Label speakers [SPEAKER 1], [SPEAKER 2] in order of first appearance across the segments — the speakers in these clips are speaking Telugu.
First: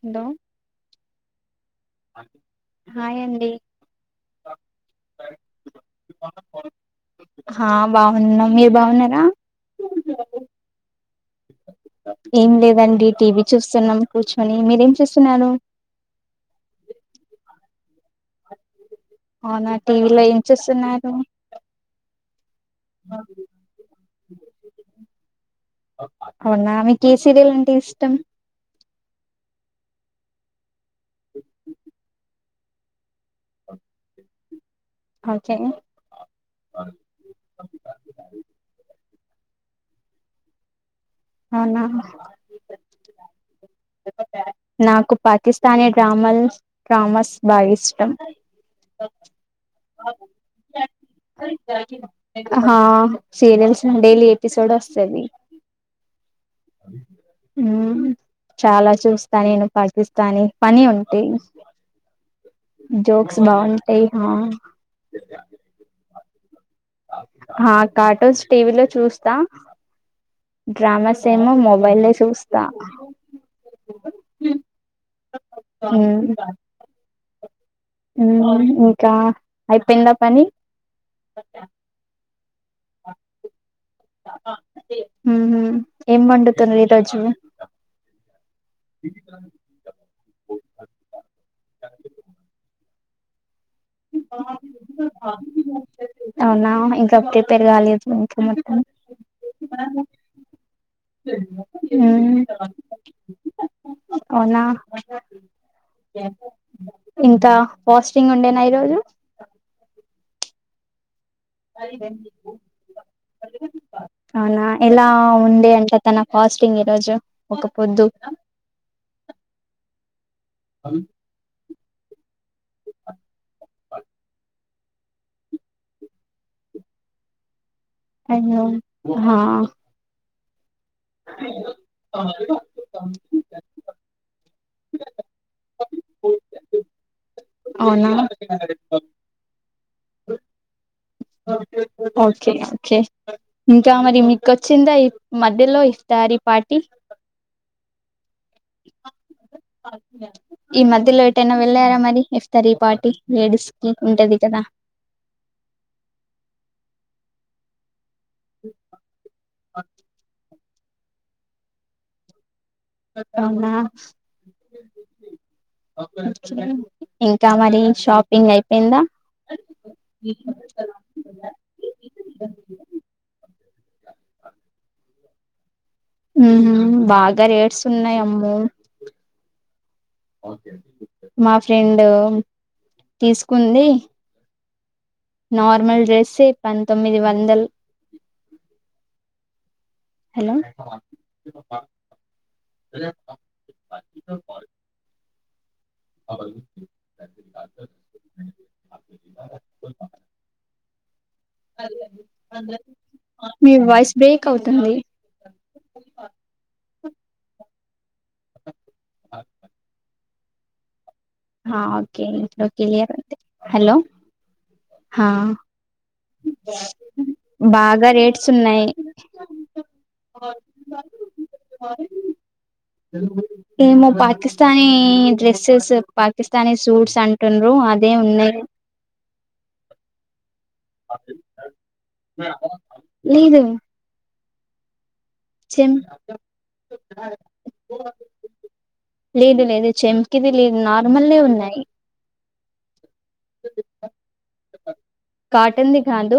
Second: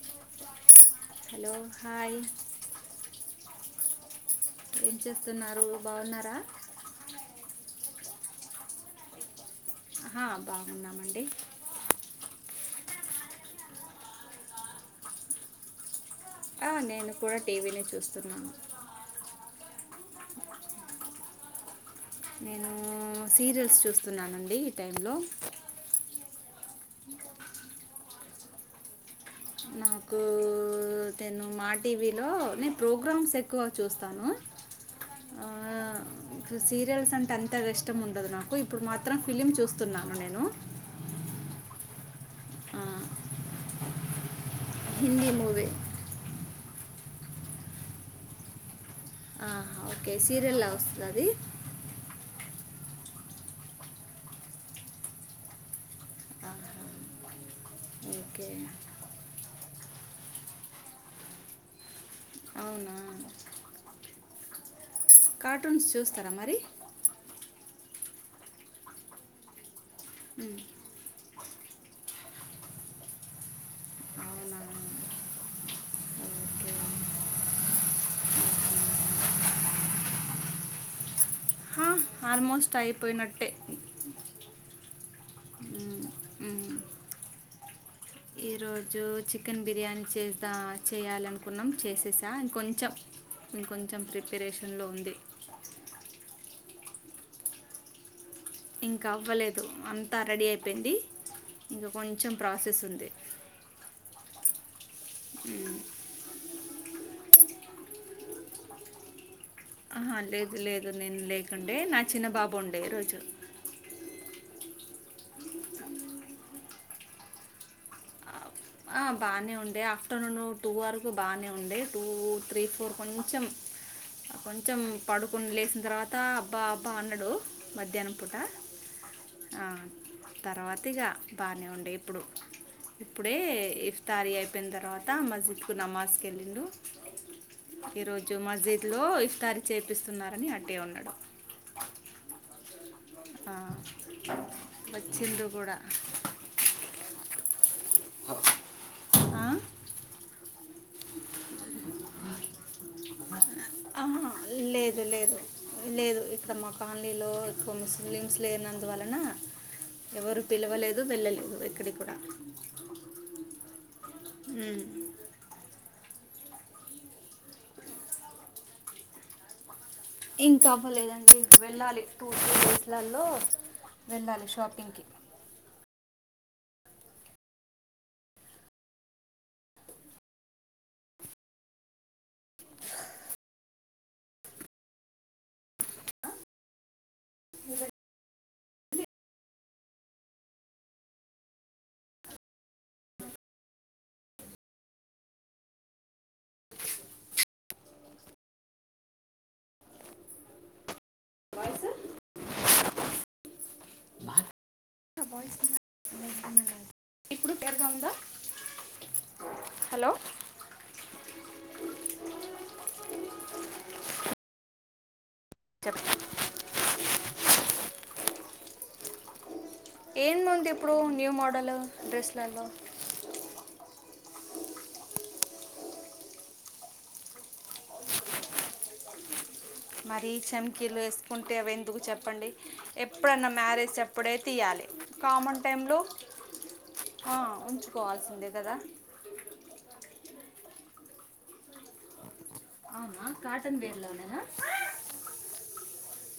[SPEAKER 1] హలో
[SPEAKER 2] హలో హాయ్
[SPEAKER 1] హాయండి
[SPEAKER 2] ఏం చేస్తున్నారు బాగున్నారా
[SPEAKER 1] హా బాగున్నాం మీరు బాగున్నారా
[SPEAKER 2] ఆహా, బాగున్నామండి
[SPEAKER 1] ఏం లేదండి టీవీ చూస్తున్నాం కూర్చుని మీరేం చేస్తున్నారు
[SPEAKER 2] నేను కూడా టీవీనే చూస్తున్నా
[SPEAKER 1] అవునా టీవీలో ఏం చూస్తున్నారు
[SPEAKER 2] నేను సీరియల్స్ చూస్తున్నానండి ఈ టైంలో
[SPEAKER 1] అవునా మీకు ఏ సీరియల్ అంటే ఇష్టం
[SPEAKER 2] నాకు నేను మా టీవీలో నేను ప్రోగ్రామ్స్ ఎక్కువ చూస్తాను
[SPEAKER 1] ఓకే
[SPEAKER 2] సీరియల్స్ అంటే అంత ఇష్టం ఉండదు నాకు ఇప్పుడు మా మాత్రం ఫిలిమ్ చూస్తున్నాను నేను
[SPEAKER 1] అవునా
[SPEAKER 2] ఆ
[SPEAKER 1] చెప్ప నాకు
[SPEAKER 2] హిందీ మూవీ
[SPEAKER 1] పాకిస్తానీ డ్రామల్ తమస్ బాగా ఇష్టం
[SPEAKER 2] ఆహా ఓకే సీరియల్లా వస్తుద అది
[SPEAKER 1] ఆహా సీరియల్స్ డైలీ ఎపిసోడ్ వస్తది
[SPEAKER 2] ఆహా,
[SPEAKER 1] ఉ
[SPEAKER 2] ఓకే
[SPEAKER 1] చాలా చూస్తా నేను పాకిస్తానీ పని ఉంటే
[SPEAKER 2] అవునా
[SPEAKER 1] జోక్స్ బాగుంటాయి ఆ
[SPEAKER 2] కార్టూన్స్ చూస్ త్తార మరి
[SPEAKER 1] హా కార్టూన్స్ టీవీలో చూస్తా డ్రామాస్ సేమొ మొబైల్ చూస్తా
[SPEAKER 2] అవునా ఓకే
[SPEAKER 1] ఉమ్ ఇంకా అయిపెయిందా పని
[SPEAKER 2] హా, ఆల్మోస్ట్ అయిపోయినట్టే
[SPEAKER 1] ఊహు
[SPEAKER 2] మ్మ్,
[SPEAKER 1] ఏం
[SPEAKER 2] మ్మ్.
[SPEAKER 1] వండుతుడ్రు ఈ రోజు
[SPEAKER 2] ఈరోజు చికెన్ బిర్యానీ చేసా చేయ్యాలనుకున్నాం చేసేసా ఇం కొంచెం ఇంకొంచం ప్రిపరేషన్లో ఉంది
[SPEAKER 1] అహా ఇంక ప్రిపేర్ గాలేదు
[SPEAKER 2] ఇంకా అవ్వలేదు అంతా రెడీ అయిపేయింది
[SPEAKER 1] అ అవునా ఇంకా ఫాస్టింగ్ ఉండేనా ఈ రోజు
[SPEAKER 2] ఆహా లేదు లేదు నేను లే ఉండే నా చిన్నబాబు ఉండే రోజు
[SPEAKER 1] అవునా ఎలా ఉండే అంటే తన ఫాస్టింగ్ ఈరోజు ఒక్క పొద్దు
[SPEAKER 2] ఆ బానే ఉండా ఆఫ్టర్నూనూ టూ వరకు బానే ఉండే టూ త్రీ ఫోర్ కొంచెం
[SPEAKER 1] బగ్
[SPEAKER 2] కొంచెం పడుకొని లేచిన తర్వాత అబ్బా అబ్బా అన్నాడు మధ్యాహ్నం పూట
[SPEAKER 1] అయ్యో హా
[SPEAKER 2] తర్వా కొద్దిగా బానే ఉండే ఇప్పుడు ఇప్పుడే తారీ అయిపోయిన తర్వాత మస్జిద్ కు నమాజ్ కి ఎళ్ళిండు
[SPEAKER 1] అవునా
[SPEAKER 2] తరి చేపిస్తున్నారని అటే ఉన్నడు
[SPEAKER 1] ఓకే ఓకే ఇంకా మరి మీకొచ్చిందా ఈ
[SPEAKER 2] వచ్చిండు కూడా
[SPEAKER 1] మధ్యలో ఇస్తారీ పార్టీ
[SPEAKER 2] అ
[SPEAKER 1] ఈ మధ్యలో ఏటైనా వెళ్ళారా మరి ఇఫ్తరీ పార్టీ లేడీస్ కి
[SPEAKER 2] ఆహా,
[SPEAKER 1] ఉంటది కదా
[SPEAKER 2] మకానీలో ఎక్కువ ముస్ ముస్లిమ్స్ లేనందువలన ఎవరు పిలవలేదు వెళ్ళలేదు ఎక్కడికి కూడా
[SPEAKER 1] అవునా అక్కనే. ఇంకా మరి షాపింగ్ అయిపోయిందా.
[SPEAKER 2] ఇంకా అవ్వలేదండి వెళ్ళాలి టూ త్రీ డేస్ లలో వెళ్ళాలి షాపింగ్కి.
[SPEAKER 1] ఉహ్మ్ బాగా రేట్స్ ఉన్నాయి అమ్మె మా ఫ్రెండ్ తీసుకుంది. నార్మల్ డ్రెసే పంతొమ్మిది వంద్ వందల్. హలో. మీ వాయిస్ బ్రేక్ అవుతుంది.
[SPEAKER 2] వాయిస్.
[SPEAKER 1] [inaudible]
[SPEAKER 2] క్లియర్ గా ఉందా.
[SPEAKER 1] ఆహ్.
[SPEAKER 2] హలో.
[SPEAKER 1] ఆహ్ ఓకే ఇప్పుడు క్లియర్ ఉంది హలో ఆహ్
[SPEAKER 2] చెప్పు
[SPEAKER 1] బాగా రేట్స్ ఉన్నాయి.
[SPEAKER 2] ఉంది ఇప్పుడు న్యూ మోడల్ డ్రెస్లలో.
[SPEAKER 1] కానీ డ్రెస్సెస్. పాకిస్తానీ సూట్స్ అంటుండ్రు అదే ఉన్నాయి.
[SPEAKER 2] మరి చెన్. కీలు వేసుకుంటే అవి ఎందుకు చెప్పండి. ఎప్పుడన్నా
[SPEAKER 1] లేదు
[SPEAKER 2] మ్యారేజ్ అప్పుడే. తీయాలి. కామన్
[SPEAKER 1] చెం
[SPEAKER 2] టైంలో ఆహ్ ఉంచుకోవాల్సిందే కదా.
[SPEAKER 1] కిరిలి లేదు నార్మలే ఉన్నాయి.
[SPEAKER 2] ఆహ్ కాటన్ వేర్ లోనేనా.
[SPEAKER 1] కాటన్ది కాదు.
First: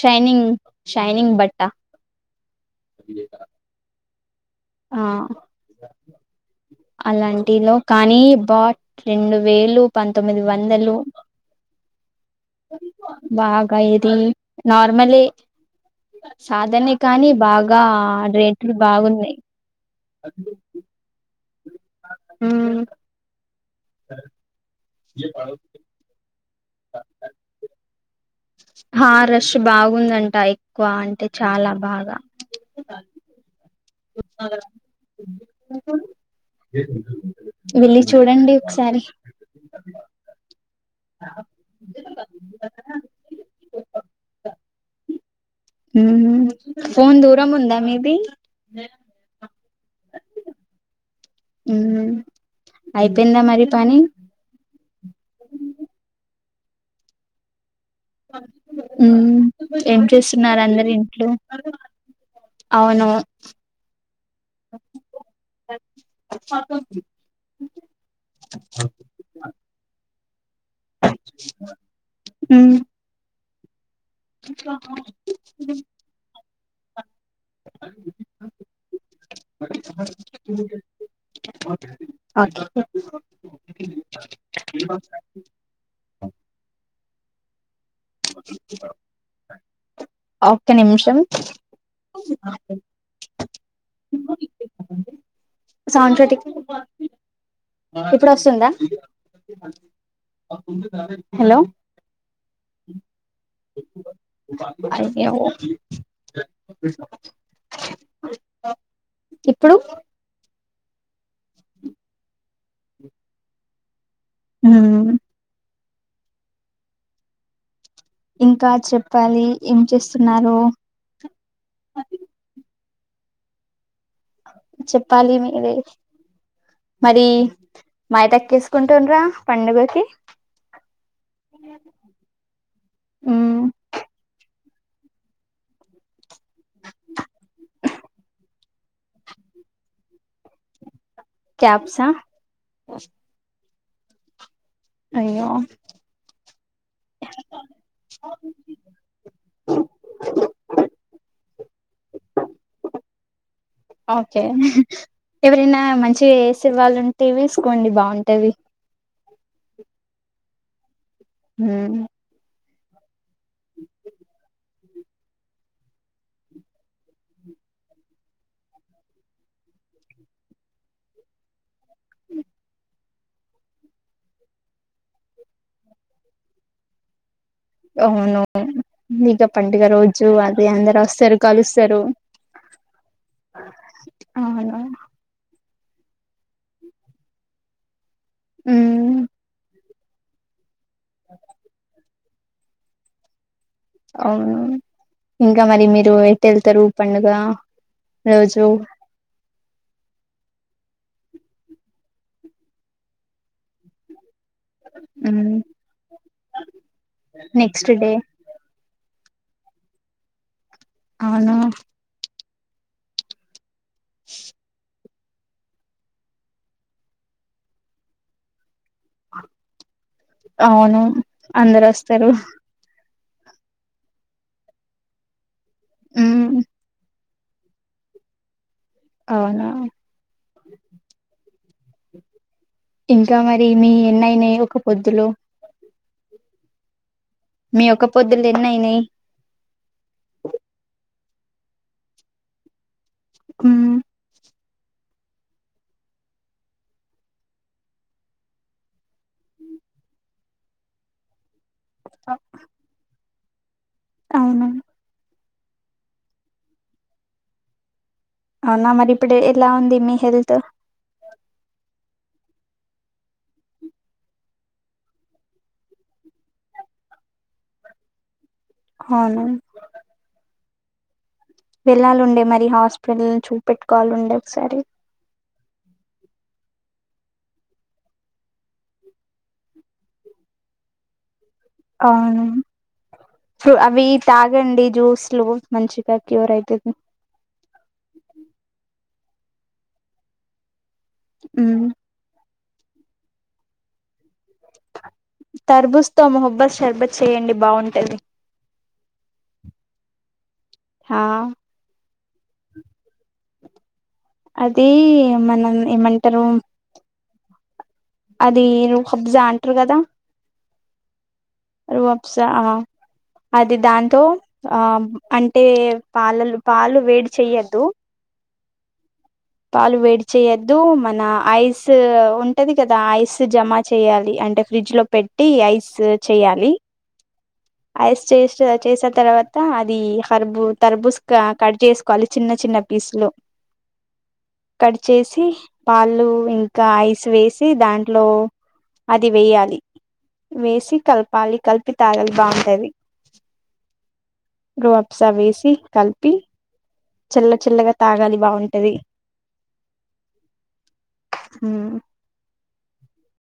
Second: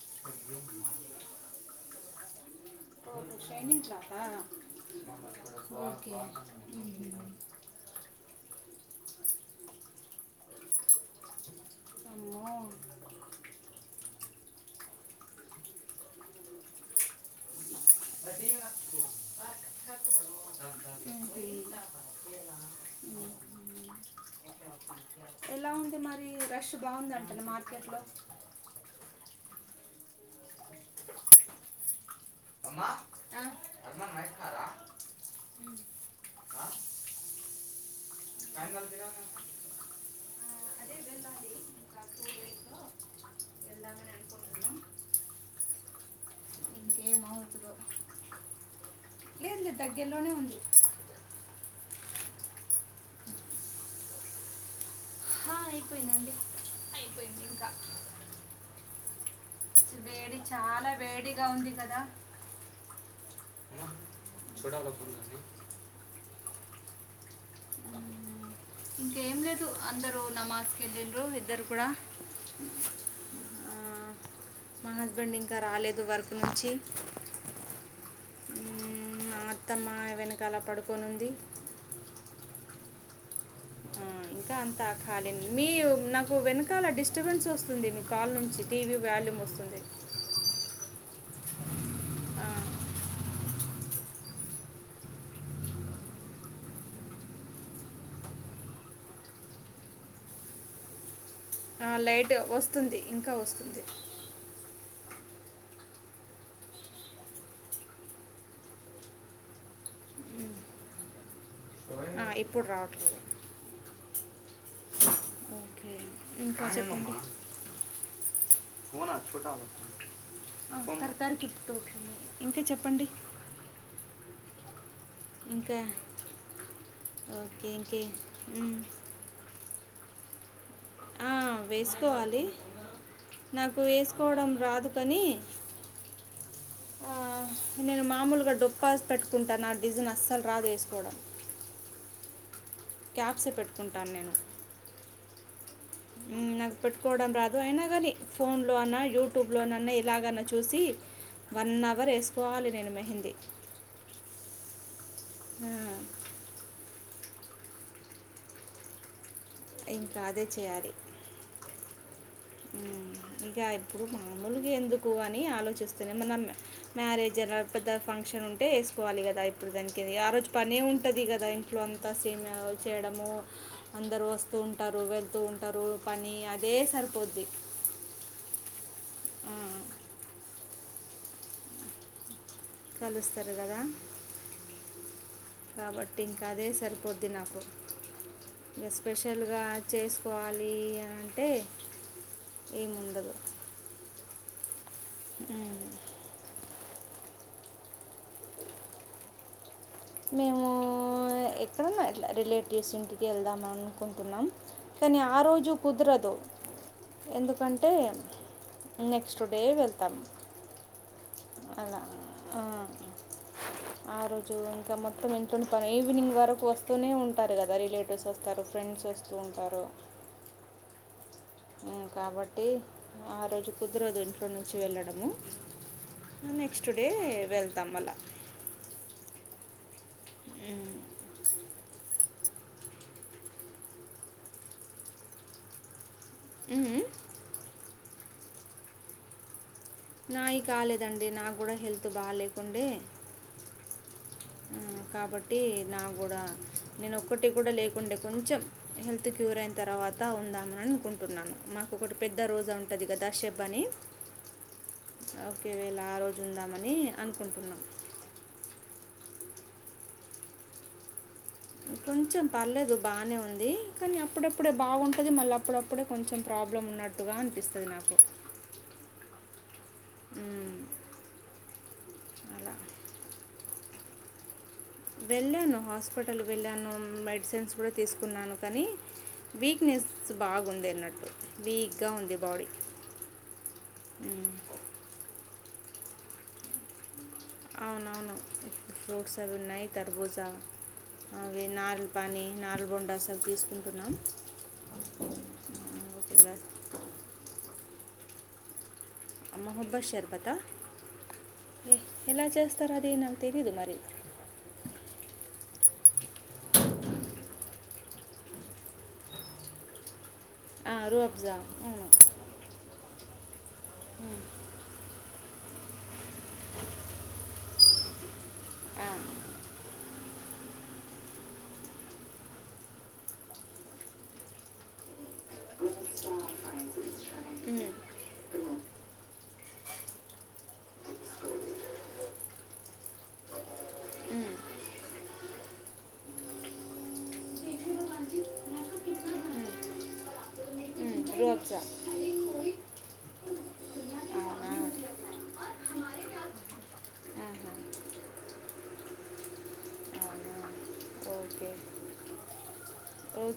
[SPEAKER 1] షైనింగ్ షైనింగ్ బట్ట.
[SPEAKER 2] షైనింగ్ క్లాతా.
[SPEAKER 1] ఆహ్ అలాంటిలో కానీ బాట్. రెండు వేలు, పంతొమ్మిది వందలు.
[SPEAKER 2] అమ్మో ఉమ్.
[SPEAKER 1] బాగా ఎర్లీ. నార్మలీ సాధనే కానీ బాగా. ఇకా రేట్లు బాగున్నాయి.
[SPEAKER 2] [inaudible]
[SPEAKER 1] హ్మ్.
[SPEAKER 2] బాగుందంటన మార్కెట్ లో.
[SPEAKER 1] ఆహ్ రష్ బాగుందంట ఎక్కువ అంటే చాలా బాగా.
[SPEAKER 2] ఆహ్.
[SPEAKER 1] వెళ్ళి చూడండి
[SPEAKER 2] కండలు
[SPEAKER 1] ఒకసారి
[SPEAKER 2] తినమ్మా అదే వెళ్ళాలి వెళ్దామని అనుకుంటున్నాం
[SPEAKER 1] హు హు ఫోన్ దూరం ఉంద
[SPEAKER 2] ఇంకేమవుతుందో
[SPEAKER 1] మీది
[SPEAKER 2] లేదు లేదు దగ్గర్లోనే ఉంది
[SPEAKER 1] హు అయిపోయిందా మరి పని
[SPEAKER 2] హ అయిపోయిదండి అయిపోయింది ఇంకా
[SPEAKER 1] ఉ
[SPEAKER 2] వేడి చాలా వేడిగా ఉంది కదా
[SPEAKER 1] అవును [unintelligible]
[SPEAKER 2] ఇంకేం లేదు అందరూ నమస్ ఇలింద్ర ఇద్దరు కూడా
[SPEAKER 1] ఉమ్
[SPEAKER 2] ఆ, మా హస్బెండ్ ఇంకా రాలేదు వర్క్ నుంచి
[SPEAKER 1] అ
[SPEAKER 2] మా అత్తమ్మ వెనకలా పడుకొని ఉంది
[SPEAKER 1] ఓకే
[SPEAKER 2] ఆ ఇంకా అంతా ఖాళీని మీ నాకు వెనకాల డిస్ స్టబన్స్ వస్తుంది మీకు
[SPEAKER 1] ఒక్క నిమిషం
[SPEAKER 2] ఆ,
[SPEAKER 1] స్రటిక్ ఇప్పుడు వస్తుందా హలో
[SPEAKER 2] ఆ లైట్ వస్తు వస్తుంది ఇంకా వస్తుంది
[SPEAKER 1] అదేఓ ఇప్పుడు
[SPEAKER 2] మ్మ్. ఆ ఇప్పుడు రావట్లేదు
[SPEAKER 1] ఉమ్
[SPEAKER 2] ఇంకా కాసేపు ఉండు
[SPEAKER 1] ఇంకా చెప్పాలి ఏం చేస్తున్నారు
[SPEAKER 2] [unintelligible] ఇంకా చే చెప్పండి
[SPEAKER 1] చెప్పాలి మీరె
[SPEAKER 2] ఇంకా
[SPEAKER 1] మరి
[SPEAKER 2] ఓకే ఇంకే మ్.
[SPEAKER 1] మాయటక్కేసుకుంటుండరా పండుగకి
[SPEAKER 2] ఆ వేసుకోవాలి
[SPEAKER 1] ఉమ్
[SPEAKER 2] నాకు వేసుకోవడం రాదు కని నేను అ మామూలుగా డొప్పాస్ పెట్టుకుంటాను ఆ డిజైన్ అస్సలు రాదు వేసుకోవడం
[SPEAKER 1] క్యాప్స
[SPEAKER 2] క్యాబ్ స పెట్టు కుంటాను నేను
[SPEAKER 1] అయ్యో
[SPEAKER 2] హ్మ్ నాకు పెట్టుకోవడం రాదు అయినా కానీ ఫోన్లో అన్నా యూట్యూబ్లోన అన్నా ఇలాగన్నా చూసి వన్ అవర్ వేసుకోవాలి నేను మెహందీ
[SPEAKER 1] ఓకే
[SPEAKER 2] హ్మ్
[SPEAKER 1] తీవిస్కోండి బాగుంటాది
[SPEAKER 2] ఇంకా అదే చేయాలి
[SPEAKER 1] హ
[SPEAKER 2] ఉ ఇంకా ఇప్పుడు మామూలుగా ఎందుకు ఎక్కువ అని ఆలోచిస్తుూనే మనం మ్యారేజ్ అ పెద్ద ఫంక్షన్ ఉంటే వేసుకోవాలి కదా ఇప్పుడు దానికి ఆ రోజు పనే ఉంటుంది కదా ఇంట్లో అంతా సమ చేయడము అందరుూ వస్తూ ఉంటారు వెళ్తూ ఉంటారు పని అదే సరిపోదు అది
[SPEAKER 1] అవును ఇక పండుగ రోజు అదే అందరు వస్తారు కలుస్తారు
[SPEAKER 2] కలుస్తారు కదా
[SPEAKER 1] అవును
[SPEAKER 2] కాబట్టి ఇంకా అదే సరిపోద్ది నాకు
[SPEAKER 1] హ్మ్
[SPEAKER 2] ఎపెషల్ గా చేసుకోవాలి ఈ ముందులో
[SPEAKER 1] అవును ఇంకా మరి మీరు ఎయితే వెళ్తారు పండుగ రోజు
[SPEAKER 2] మేము ఎక్కడన్నా ఎట్లా రిలేటివ్స్ ఇంటికి వెళ్దాం అనుకుంటున్నాం కానీ ఆ
[SPEAKER 1] హ్మ్
[SPEAKER 2] రోజు కుదరదు
[SPEAKER 1] నెక్స్ట్
[SPEAKER 2] ఎందుకంటే
[SPEAKER 1] డే
[SPEAKER 2] నెక్స్ట్ డే వెళ్తామ్
[SPEAKER 1] అవునా
[SPEAKER 2] ఆ ఆరో జూన్ ఇంకా మొత్తం ఇంట్లోని పనే ఈవినింగ్ వరకు వస్తూనే ఉంటారు కదా రిలేటివ్స్ వస్తారు. ఫ్రెండ్స్ వస్తూ ఉంటారు
[SPEAKER 1] అవును అందరు
[SPEAKER 2] ఉమ్,
[SPEAKER 1] వస్తారు
[SPEAKER 2] కాబట్టి ఆ రోజు కుదరదు ఇంట్లో నుంచి వెళ్ళడము
[SPEAKER 1] హ్మ్
[SPEAKER 2] ఆ నెక్స్ట్ డే వెళ్తాం మల్ల
[SPEAKER 1] అవునా ఇంకా మరి మీ ఎన్నయినాయి ఒక పొద్దులో
[SPEAKER 2] హు హ్మ్
[SPEAKER 1] మీ ఒక్క పొద్దులు ఎన్నయినాయి
[SPEAKER 2] అంటే నాకు కూడా హెల్త్ బా లేకుండే
[SPEAKER 1] హ్మ్
[SPEAKER 2] కాబట్టి నా కూడా నేను ఒక్కటిే కూడా లేకుండే కొంచెం హెల్త్ క్యూర్ అయిన తర్వాత ఉందామని అనుకుంటున్నాను మాకు ఒకటి పెద్ద రోజా ఉంటుంది కదా శబ్ పని
[SPEAKER 1] అవునా
[SPEAKER 2] ఒకేవేళ ఆ రోజు ఉందామని అనుకుంటున్నాం
[SPEAKER 1] అవునా మరి ఇప్పుడు ఎలా ఉంది మీ హెల్త్
[SPEAKER 2] కొంచెం పర్లేదు బానే ఉంది. కానీ అప్పుడప్పుడే బాగుంటుంది మళ్ళీ అప్పుడప్పుడే కొంచెం ప్రాబ్లం ఉన్నట్టుగా అనిపిస్తుంది నాకు
[SPEAKER 1] అవునవున్
[SPEAKER 2] ఉమ్,
[SPEAKER 1] వెళ్ళాలండి మరి
[SPEAKER 2] అలా
[SPEAKER 1] హాస్పిటల్ చూపెట్టు కాల్ అండి ఒకసారి
[SPEAKER 2] వెళ్ళాను హాస్పిటల్ వెళ్ళాను మెడిసిన్స్ కూడా తీసుకున్నాను కానీ వీక్నెస్ బాగుంది అన్నట్టు వీక్గా ఉంది
[SPEAKER 1] అవును
[SPEAKER 2] బాడీ
[SPEAKER 1] అవి
[SPEAKER 2] ఉమ్.
[SPEAKER 1] తాగండి జ్యూస్లు మంచిగా క్యూర్ అయితది
[SPEAKER 2] అవునవును ఫ్రూట్స్ ఉన్నాయి కర్బూజా
[SPEAKER 1] మ్మ్
[SPEAKER 2] ఏనాల్ పని [unintelligible] బొండాసలు తీసుకుంటున్నాం ఆ,
[SPEAKER 1] తరబూజ్తో
[SPEAKER 2] ఒక గ్లాస్
[SPEAKER 1] [unintelligible] షర్బత్ చేయండి బాగుంటది
[SPEAKER 2] మొహబ్బత్ షర్బతా
[SPEAKER 1] హా
[SPEAKER 2] ఏ, ఎలా చేస్తారు అదే నాకు తెలియదు మరిీ
[SPEAKER 1] అది మనం ఏమంటారు అది హబ్జా అంటారు కదా
[SPEAKER 2] ఆ అదే అబ్జా
[SPEAKER 1] ఓ అబ్సా నా అది దాంతో ఆ అంటే పాలలు పాలు వేడి చెయ్యొద్దు
[SPEAKER 2] ఆ,
[SPEAKER 1] పాలు వేడి చేయొద్దు. మన ఐస్ ఉంటది కదా ఐస్ జమ చేయాలి. అంటే ఫ్రిడ్జ్ లో పెట్టి ఐస్ చేయాలి
[SPEAKER 2] ఉమ్,
[SPEAKER 1] ఐస్ చేష్ణా చేసా తర్వా త అది హర్బు తర్బూస్ క కట్ చేసుకోవాలి చిన్న చిన్న పీస్ లో
[SPEAKER 2] ఉమ్, ఉమ్,
[SPEAKER 1] కట్ చేసి పాలు ఇంకా ఐస్ వేసి దాంట్లో అది వేయాలి. వేసి
[SPEAKER 2] ఉమ్,
[SPEAKER 1] కలపాలి,
[SPEAKER 2] రూఅఫ్జా
[SPEAKER 1] కలిపి తాగలి బాంటది
[SPEAKER 2] అవునా ఆహా,
[SPEAKER 1] రప్సా వేసి కలిపి చల్లచల్లగా తాగాలి బాగుంటది
[SPEAKER 2] అవునా ఓకే ఓకే